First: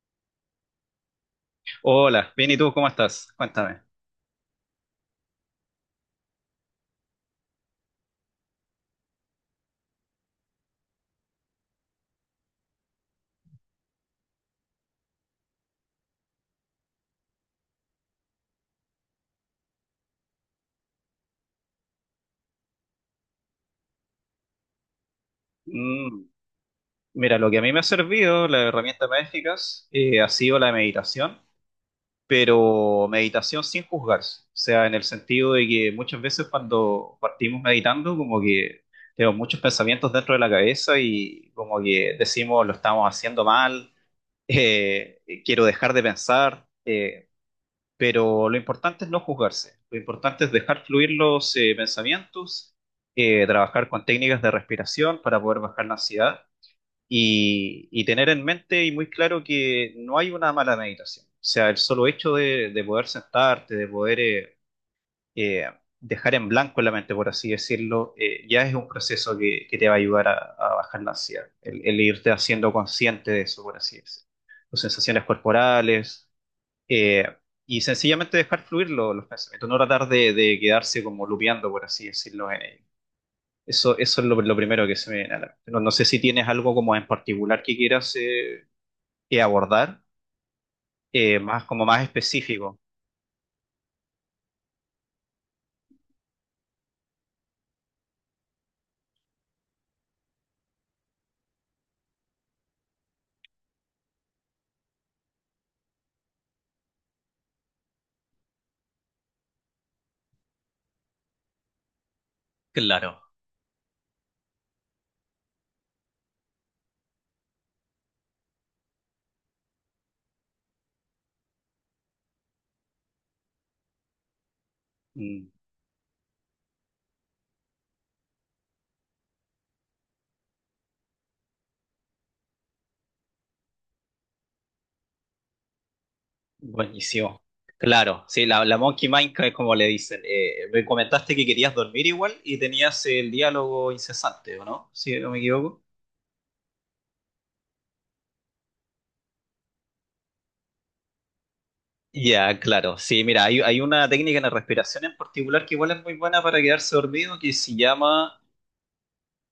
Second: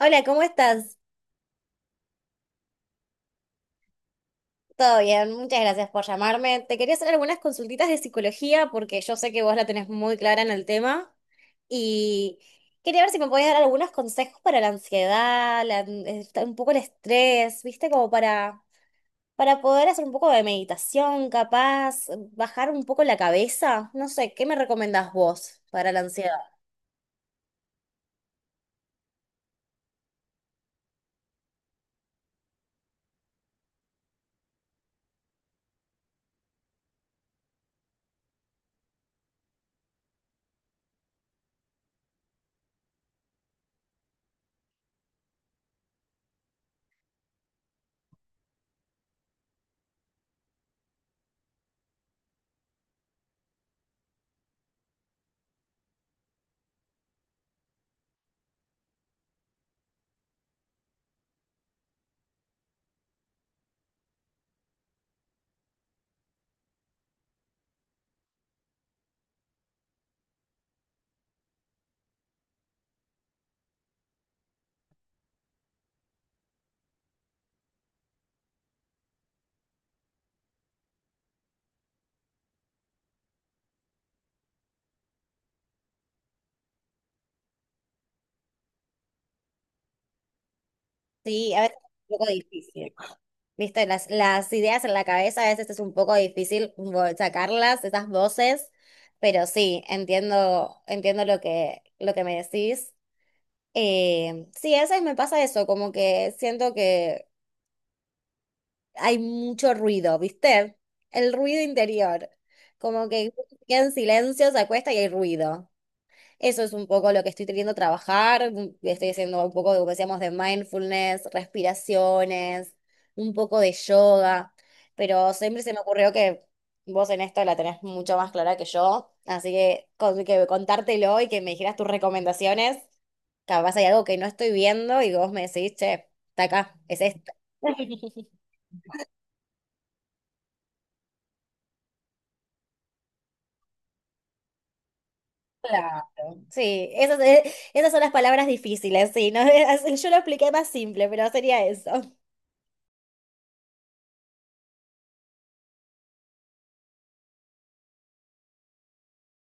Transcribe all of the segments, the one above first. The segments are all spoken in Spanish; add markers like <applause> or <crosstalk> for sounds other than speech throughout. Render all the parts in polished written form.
Hola, ¿cómo estás? Hola, bien, ¿y tú cómo estás? Cuéntame. Todo bien, muchas gracias por llamarme. Te quería hacer algunas consultitas de psicología porque yo sé que vos la tenés muy clara en el tema y quería ver si me podías dar algunos consejos para la ansiedad, un poco el estrés, ¿viste? Como para poder hacer un poco de meditación, capaz, bajar un poco la cabeza. No sé, ¿qué me recomendás vos para la Mm, ansiedad? mira, lo que a mí me ha servido, la herramienta más eficaz, ha sido la meditación, pero meditación sin juzgarse. O sea, en el sentido de que muchas veces cuando partimos meditando, como que tenemos muchos pensamientos dentro de la cabeza y como que decimos, lo estamos haciendo mal, <laughs> quiero dejar de pensar. Pero lo importante es no juzgarse, lo importante es dejar fluir los pensamientos, trabajar con técnicas de respiración para poder bajar la ansiedad y tener en mente y muy claro que no hay una mala meditación. O sea, el solo hecho de poder sentarte, de poder eh, dejar en blanco la mente, por así decirlo, ya es un proceso que te va a ayudar a bajar la ansiedad, el irte haciendo consciente de eso, por así decirlo. Tus sensaciones corporales, eh, y sencillamente dejar fluir los pensamientos, no tratar de quedarse como lupeando, por así decirlo. En ello. Eso es lo primero que se me viene a la mente. No sé si tienes algo como en particular que quieras abordar, Sí, a más, veces como es más un poco específico. difícil. Viste, las ideas en la cabeza a veces es un poco difícil sacarlas, esas voces, pero sí, entiendo lo lo que me decís. Sí, a veces me pasa eso, como que siento que hay mucho ruido, ¿viste? El ruido interior, como Claro. que queda en silencio, se acuesta y hay ruido. Eso es un poco lo que estoy queriendo trabajar. Estoy haciendo un poco de, como decíamos, de mindfulness, respiraciones, un poco de yoga. Pero Mm, siempre se me ocurrió que vos en esto la tenés mucho más clara que yo. Así que, que contártelo y que me dijeras tus recomendaciones. Capaz hay algo que no estoy viendo y vos me decís, che, está acá, es esta. buenísimo. <laughs> Claro, sí, la Monkey Mind, que es como le dicen. Me comentaste que querías dormir igual y tenías el diálogo incesante, ¿o no? Si no me equivoco. Claro. Sí, esas son las palabras difíciles, sí, ¿no? <laughs> Yo lo expliqué más simple, pero sería eso. Ya, claro. Sí, mira, hay una técnica en la respiración en particular que igual es muy buena para quedarse dormido que se llama,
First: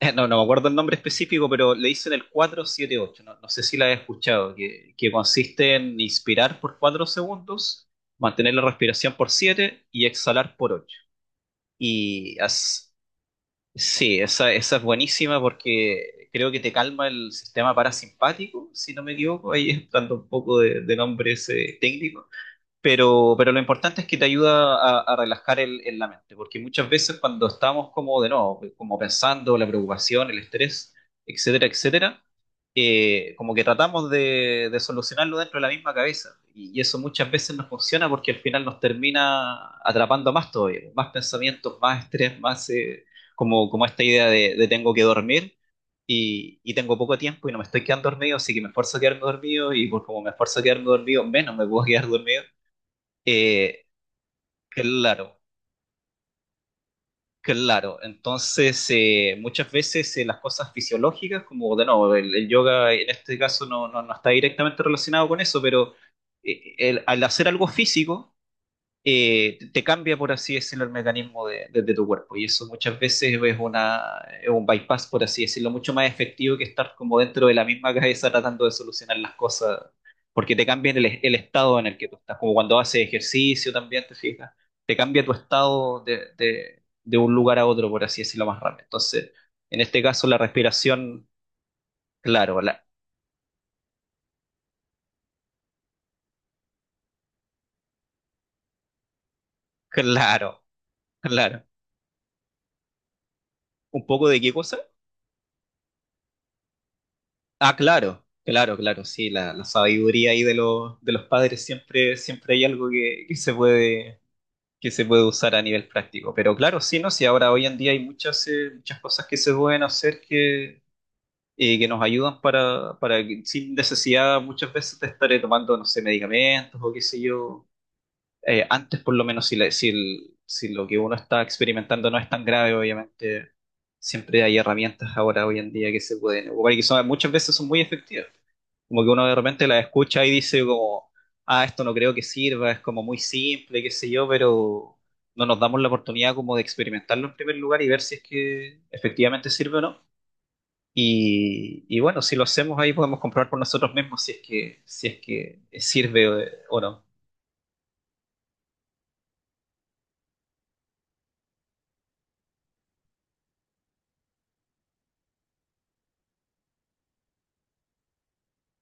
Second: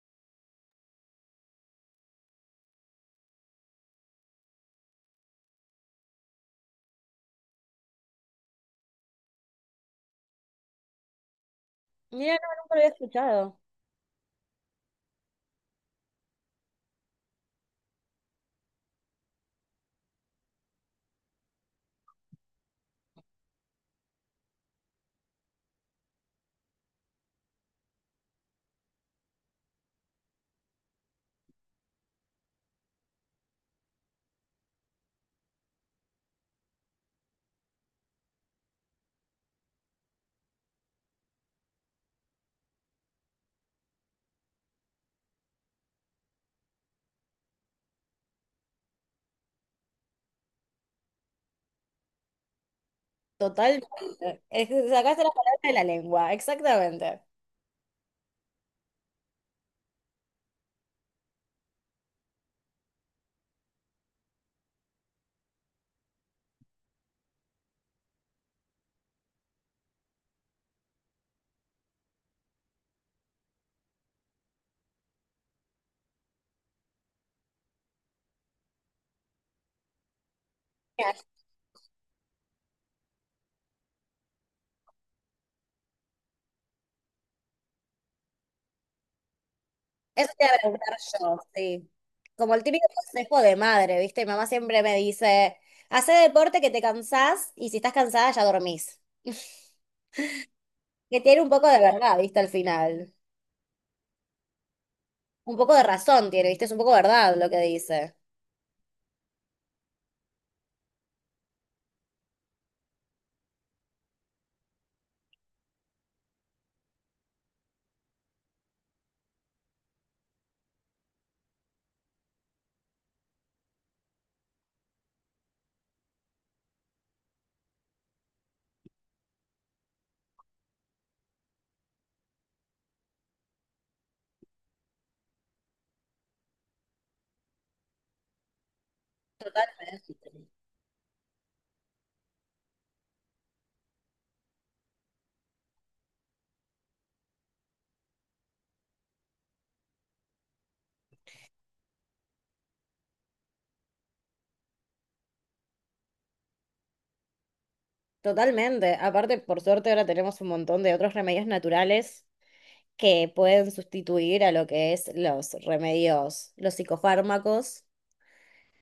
<laughs> no me acuerdo el nombre específico, pero le dicen el 478. No, no sé si la has escuchado, que consiste en inspirar por 4 segundos, mantener la respiración por 7 y exhalar por 8. Mira, Y no, nunca lo había as- escuchado. sí, esa es buenísima porque creo que te calma el sistema parasimpático, si no me equivoco, ahí estando un poco de nombre ese técnico, pero lo importante es que te ayuda a relajar el la mente, porque muchas veces cuando estamos como de nuevo, como pensando la preocupación, el estrés, etcétera, etcétera, como que tratamos de solucionarlo dentro de la misma cabeza. Y eso muchas veces no funciona porque al final nos termina atrapando más todavía, más pensamientos, más estrés, más como, como esta idea de tengo que dormir y tengo poco tiempo y no me estoy quedando dormido, así que me esfuerzo a quedarme dormido y por como me esfuerzo a quedarme dormido, menos me puedo <laughs> quedar dormido. Eh, Totalmente. Es que sacaste la claro, palabra de la lengua, exactamente. claro. Entonces, muchas veces las cosas fisiológicas, como de nuevo, el yoga en este caso no, no, no está directamente relacionado con eso, pero al hacer algo físico, te cambia, por así decirlo, el mecanismo de tu cuerpo. Y eso muchas veces es, una, es un bypass, por así decirlo, mucho más efectivo que estar como dentro de la misma cabeza tratando de solucionar las cosas, porque te cambia Mira, el estado en el que tú estás, como cuando haces ejercicio también, te fijas, te cambia tu estado de un lugar a otro, por así decirlo, más rápido. Entonces, en este caso, eso la te voy a preguntar respiración, yo, sí. Como claro, el típico consejo de madre, ¿viste? Mi mamá siempre me dice, hace deporte que te cansás y si estás cansada ya dormís. <laughs> claro, Que tiene un claro. poco de verdad, ¿viste? Al final. ¿Un poco de qué cosa? Un poco de razón tiene, ¿viste? Es un poco verdad lo que Ah, dice. claro, claro, claro, sí, la sabiduría ahí de los padres siempre, siempre hay algo que se puede usar a nivel práctico. Pero claro, sí, ¿no? Sí, ahora hoy en día hay muchas, muchas cosas que se pueden hacer que nos ayudan para, sin necesidad muchas veces de estar tomando, no sé, medicamentos o qué sé yo. Antes, por lo menos, si, si, si lo que uno está experimentando no es tan grave, obviamente, siempre hay herramientas ahora, hoy en día, que se pueden ocupar y que son, muchas veces son muy efectivas. Como que uno de repente la escucha y dice como, ah, esto no creo que sirva, es como muy simple, qué sé yo, pero no nos damos la oportunidad como de experimentarlo en primer lugar y ver si es que efectivamente sirve o no. Y bueno, si lo hacemos ahí podemos comprobar por nosotros mismos si es que, si es que sirve o no. Totalmente. Aparte, por suerte ahora tenemos un montón de otros remedios naturales que pueden sustituir a lo que es los remedios, los psicofármacos.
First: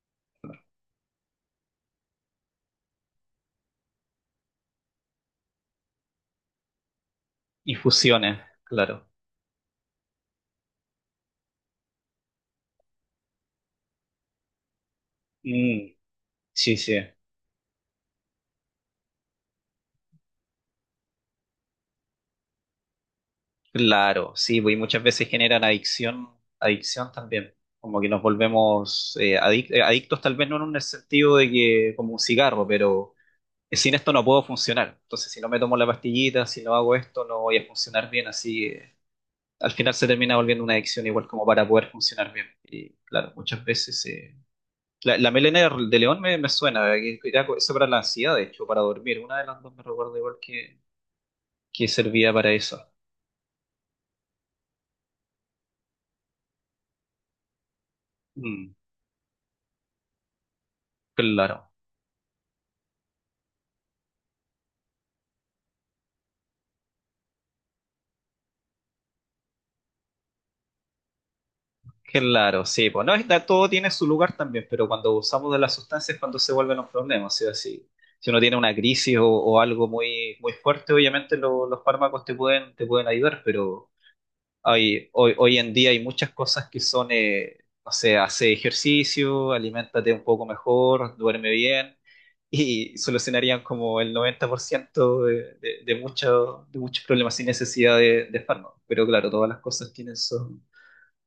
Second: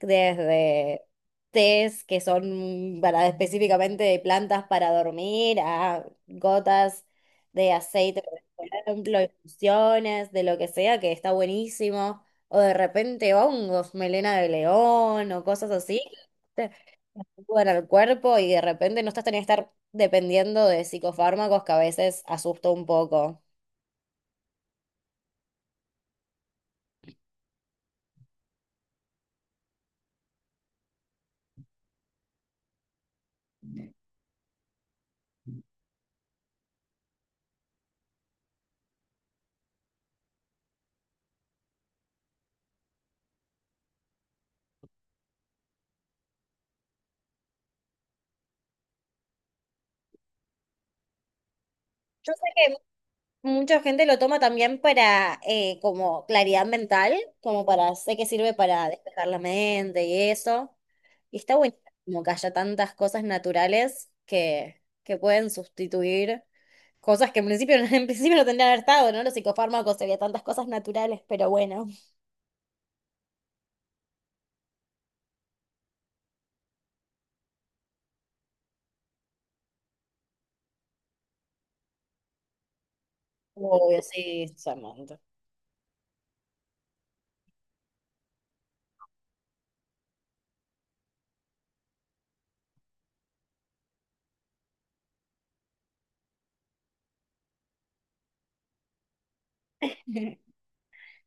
Desde tés que son para específicamente de plantas para dormir, a gotas de aceite, Infusiones, por claro. ejemplo, infusiones, de lo que sea, que está buenísimo, o de repente hongos, melena de león o cosas Mm, así, que sí, te sí. ayudan al cuerpo y de repente no estás teniendo que estar dependiendo de psicofármacos que a veces asusta un poco. Claro, sí, pues, y muchas veces generan adicción, adicción también, como que nos volvemos adictos tal vez no en un sentido de que como un cigarro, pero sin esto no puedo funcionar. Entonces, si no me tomo la pastillita, si no hago esto, no voy a funcionar bien, así al final se termina volviendo una adicción igual como para poder funcionar bien. Y claro, muchas veces la melena de león me suena, que era eso para la ansiedad, de hecho, para dormir, una de las dos me recuerdo igual que Yo servía para eso. sé mucha gente lo toma también para como claridad mental, sé que sirve Mm, para despejar la mente y eso. Y está claro. bueno como que haya tantas cosas naturales que pueden sustituir cosas que en principio, <laughs> en principio no tendrían que haber estado, ¿no? Los psicofármacos serían tantas cosas naturales, pero bueno. Claro, sí, pues no, todo tiene su lugar también, pero cuando usamos de las sustancias es cuando se vuelven los problemas, ¿sí? Si, si uno tiene una crisis o algo muy, muy fuerte, obviamente los fármacos te pueden ayudar, pero Obvio, sí, hay, Samantha. hoy, hoy en día hay muchas cosas que son, no sé, hace ejercicio, aliméntate un poco mejor, duerme bien, y solucionarían como el 90% de de muchos problemas sin necesidad de fármacos. Pero claro, todas las cosas tienen <laughs> su,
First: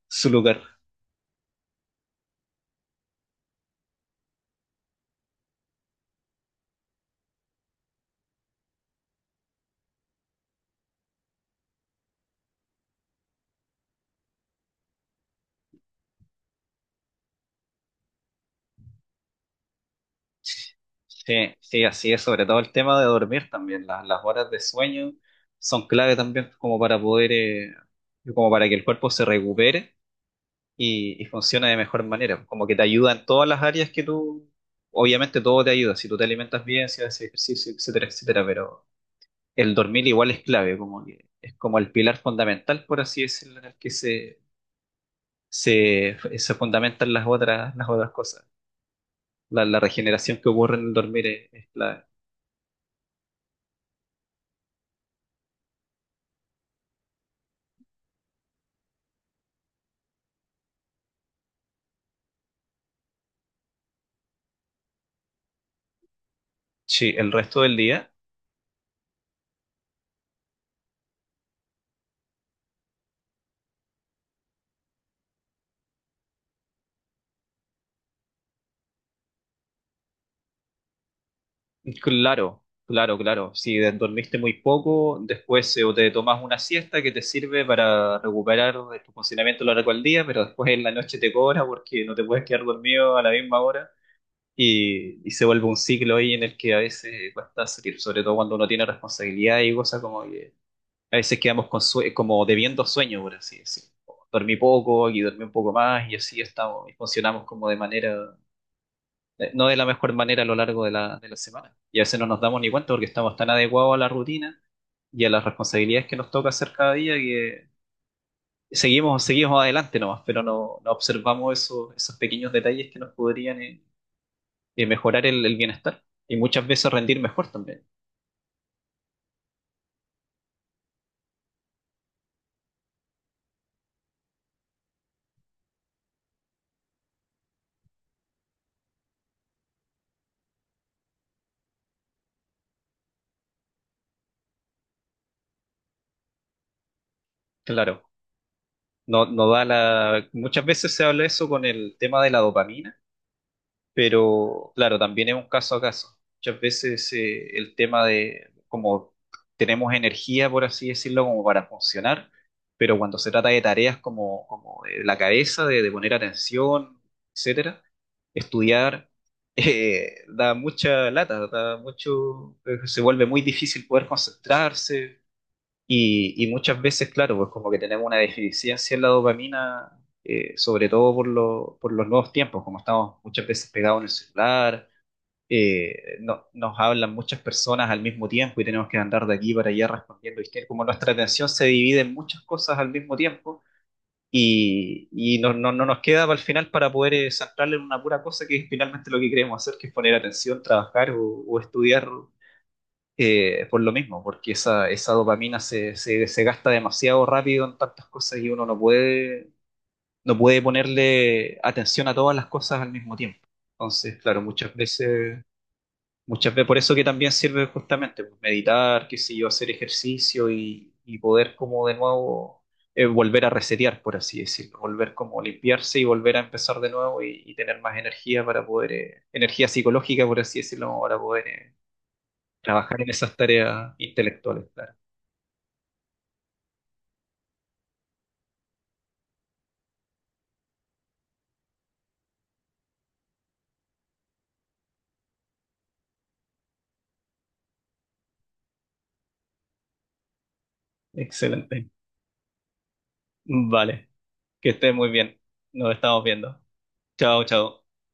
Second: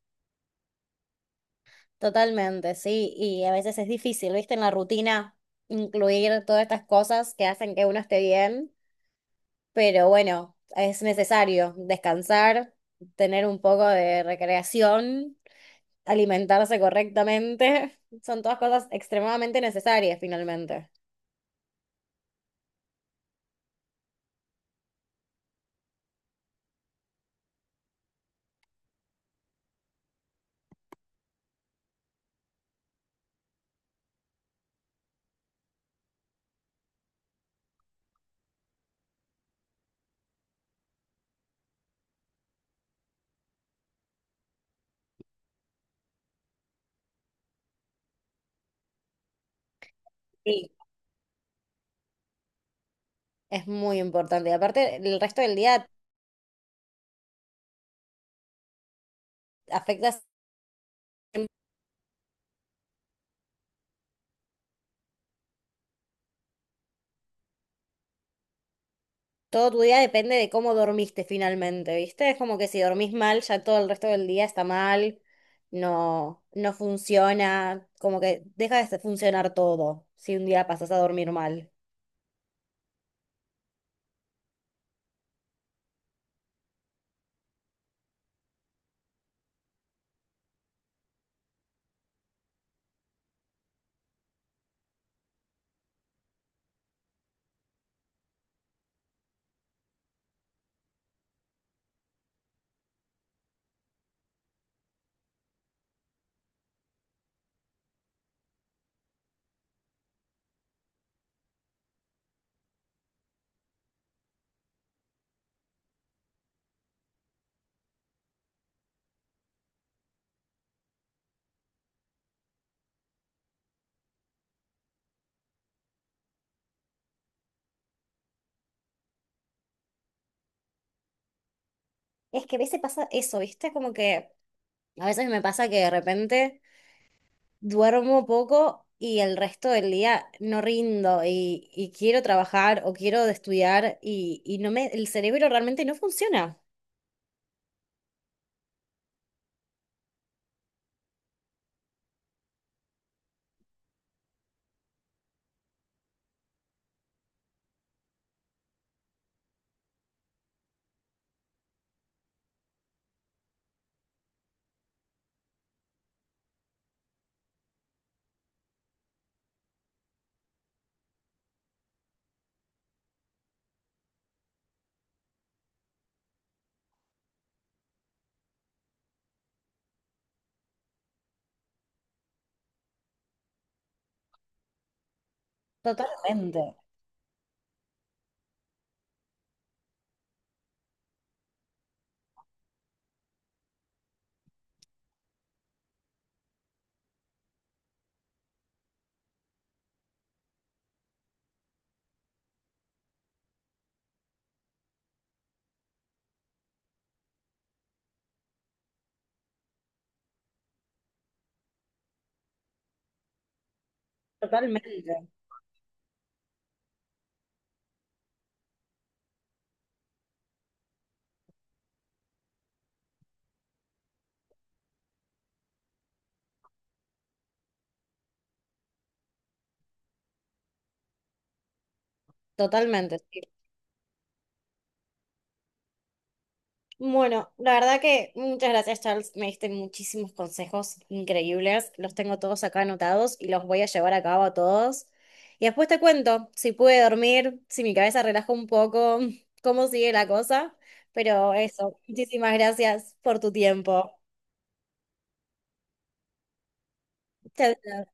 su lugar. Totalmente, sí. Y a veces es difícil, ¿viste? En la rutina incluir todas estas cosas que hacen que uno esté bien. Pero bueno, es necesario descansar, tener un poco de recreación, alimentarse correctamente. <laughs> Son todas cosas extremadamente necesarias finalmente. Sí, sí, así es, sobre todo el tema de dormir también. Las horas de sueño son clave también como para poder, como para que el cuerpo se recupere y funcione de mejor manera. Como que te ayuda en todas las áreas que tú, obviamente todo te ayuda, si tú te alimentas bien, si haces ejercicio, etcétera, etcétera, pero el dormir igual es clave, como que es como el pilar fundamental, por así decirlo, en el que se fundamentan las otras cosas. La regeneración que Sí. ocurre en el dormir es clave. Es muy importante. Y aparte, el resto del día afecta, Sí, el resto del día. todo tu día depende de cómo dormiste finalmente, ¿viste? Es como que si dormís mal, ya todo el resto del día está mal, no funciona, como que deja de funcionar todo si un día pasas a dormir mal. Claro, claro, claro. Si dormiste muy poco, después o te tomas una siesta que te sirve para recuperar de tu funcionamiento a lo largo del día, pero después en la noche te cobra porque no te puedes quedar dormido a la misma hora y se vuelve un ciclo ahí en el que a veces cuesta salir, sobre todo cuando uno tiene responsabilidad y cosas como que a veces quedamos con como debiendo sueño, por así decirlo. Dormí poco y dormí un poco más y así estamos y funcionamos como de manera no de la mejor manera a lo largo de la semana. Y a veces no nos damos ni cuenta porque estamos tan adecuados a la rutina y a las responsabilidades que nos toca hacer cada día que seguimos, seguimos adelante nomás, pero no, no observamos esos, esos pequeños detalles que nos podrían mejorar el bienestar y muchas veces rendir mejor también. Es que a veces pasa eso, ¿viste? Como que a veces me pasa que de repente duermo poco y el resto del día no rindo y quiero trabajar o quiero estudiar y no me, el cerebro realmente no funciona. Claro, no, no da la... Muchas veces se habla eso con el tema de la dopamina. Pero claro, también es un caso a caso. Muchas veces el tema de como tenemos energía, por así decirlo, como para funcionar, pero cuando se trata de tareas como, como de la cabeza, de poner atención, etcétera, estudiar <laughs> da mucha lata, da mucho, se vuelve muy difícil poder concentrarse, y muchas veces, claro, pues como que tenemos una deficiencia en la dopamina, sobre todo por, por los nuevos tiempos, como estamos muchas veces pegados en el celular, Totalmente, nos hablan muchas personas al mismo tiempo y tenemos que andar de aquí para allá respondiendo, ¿viste? Como nuestra atención se divide en muchas cosas al mismo tiempo y no, no nos queda para el final para poder centrarle en una pura cosa que es finalmente lo que queremos hacer, que es poner atención, trabajar o estudiar por lo mismo, porque esa dopamina se, se, se gasta demasiado rápido en tantas cosas y uno no puede, no puede ponerle atención a todas las cosas al mismo tiempo. Entonces, claro, totalmente, muchas veces, por eso que también sirve justamente pues, meditar, qué sé yo, hacer ejercicio y poder como de nuevo volver a resetear, por así decirlo, volver como limpiarse y volver a empezar de nuevo y tener más energía para poder, energía psicológica, por así decirlo, para poder trabajar en Totalmente. esas tareas intelectuales, claro. Bueno, la verdad que muchas gracias, Charles. Me diste muchísimos consejos increíbles. Los tengo todos acá anotados y los voy a llevar a cabo a todos. Y después te cuento si pude dormir, si mi cabeza relaja un poco, <laughs> cómo sigue la cosa. Pero Excelente. eso, muchísimas gracias por tu Vale, tiempo. que estés muy bien. Nos estamos viendo. Chao, chao. Chao.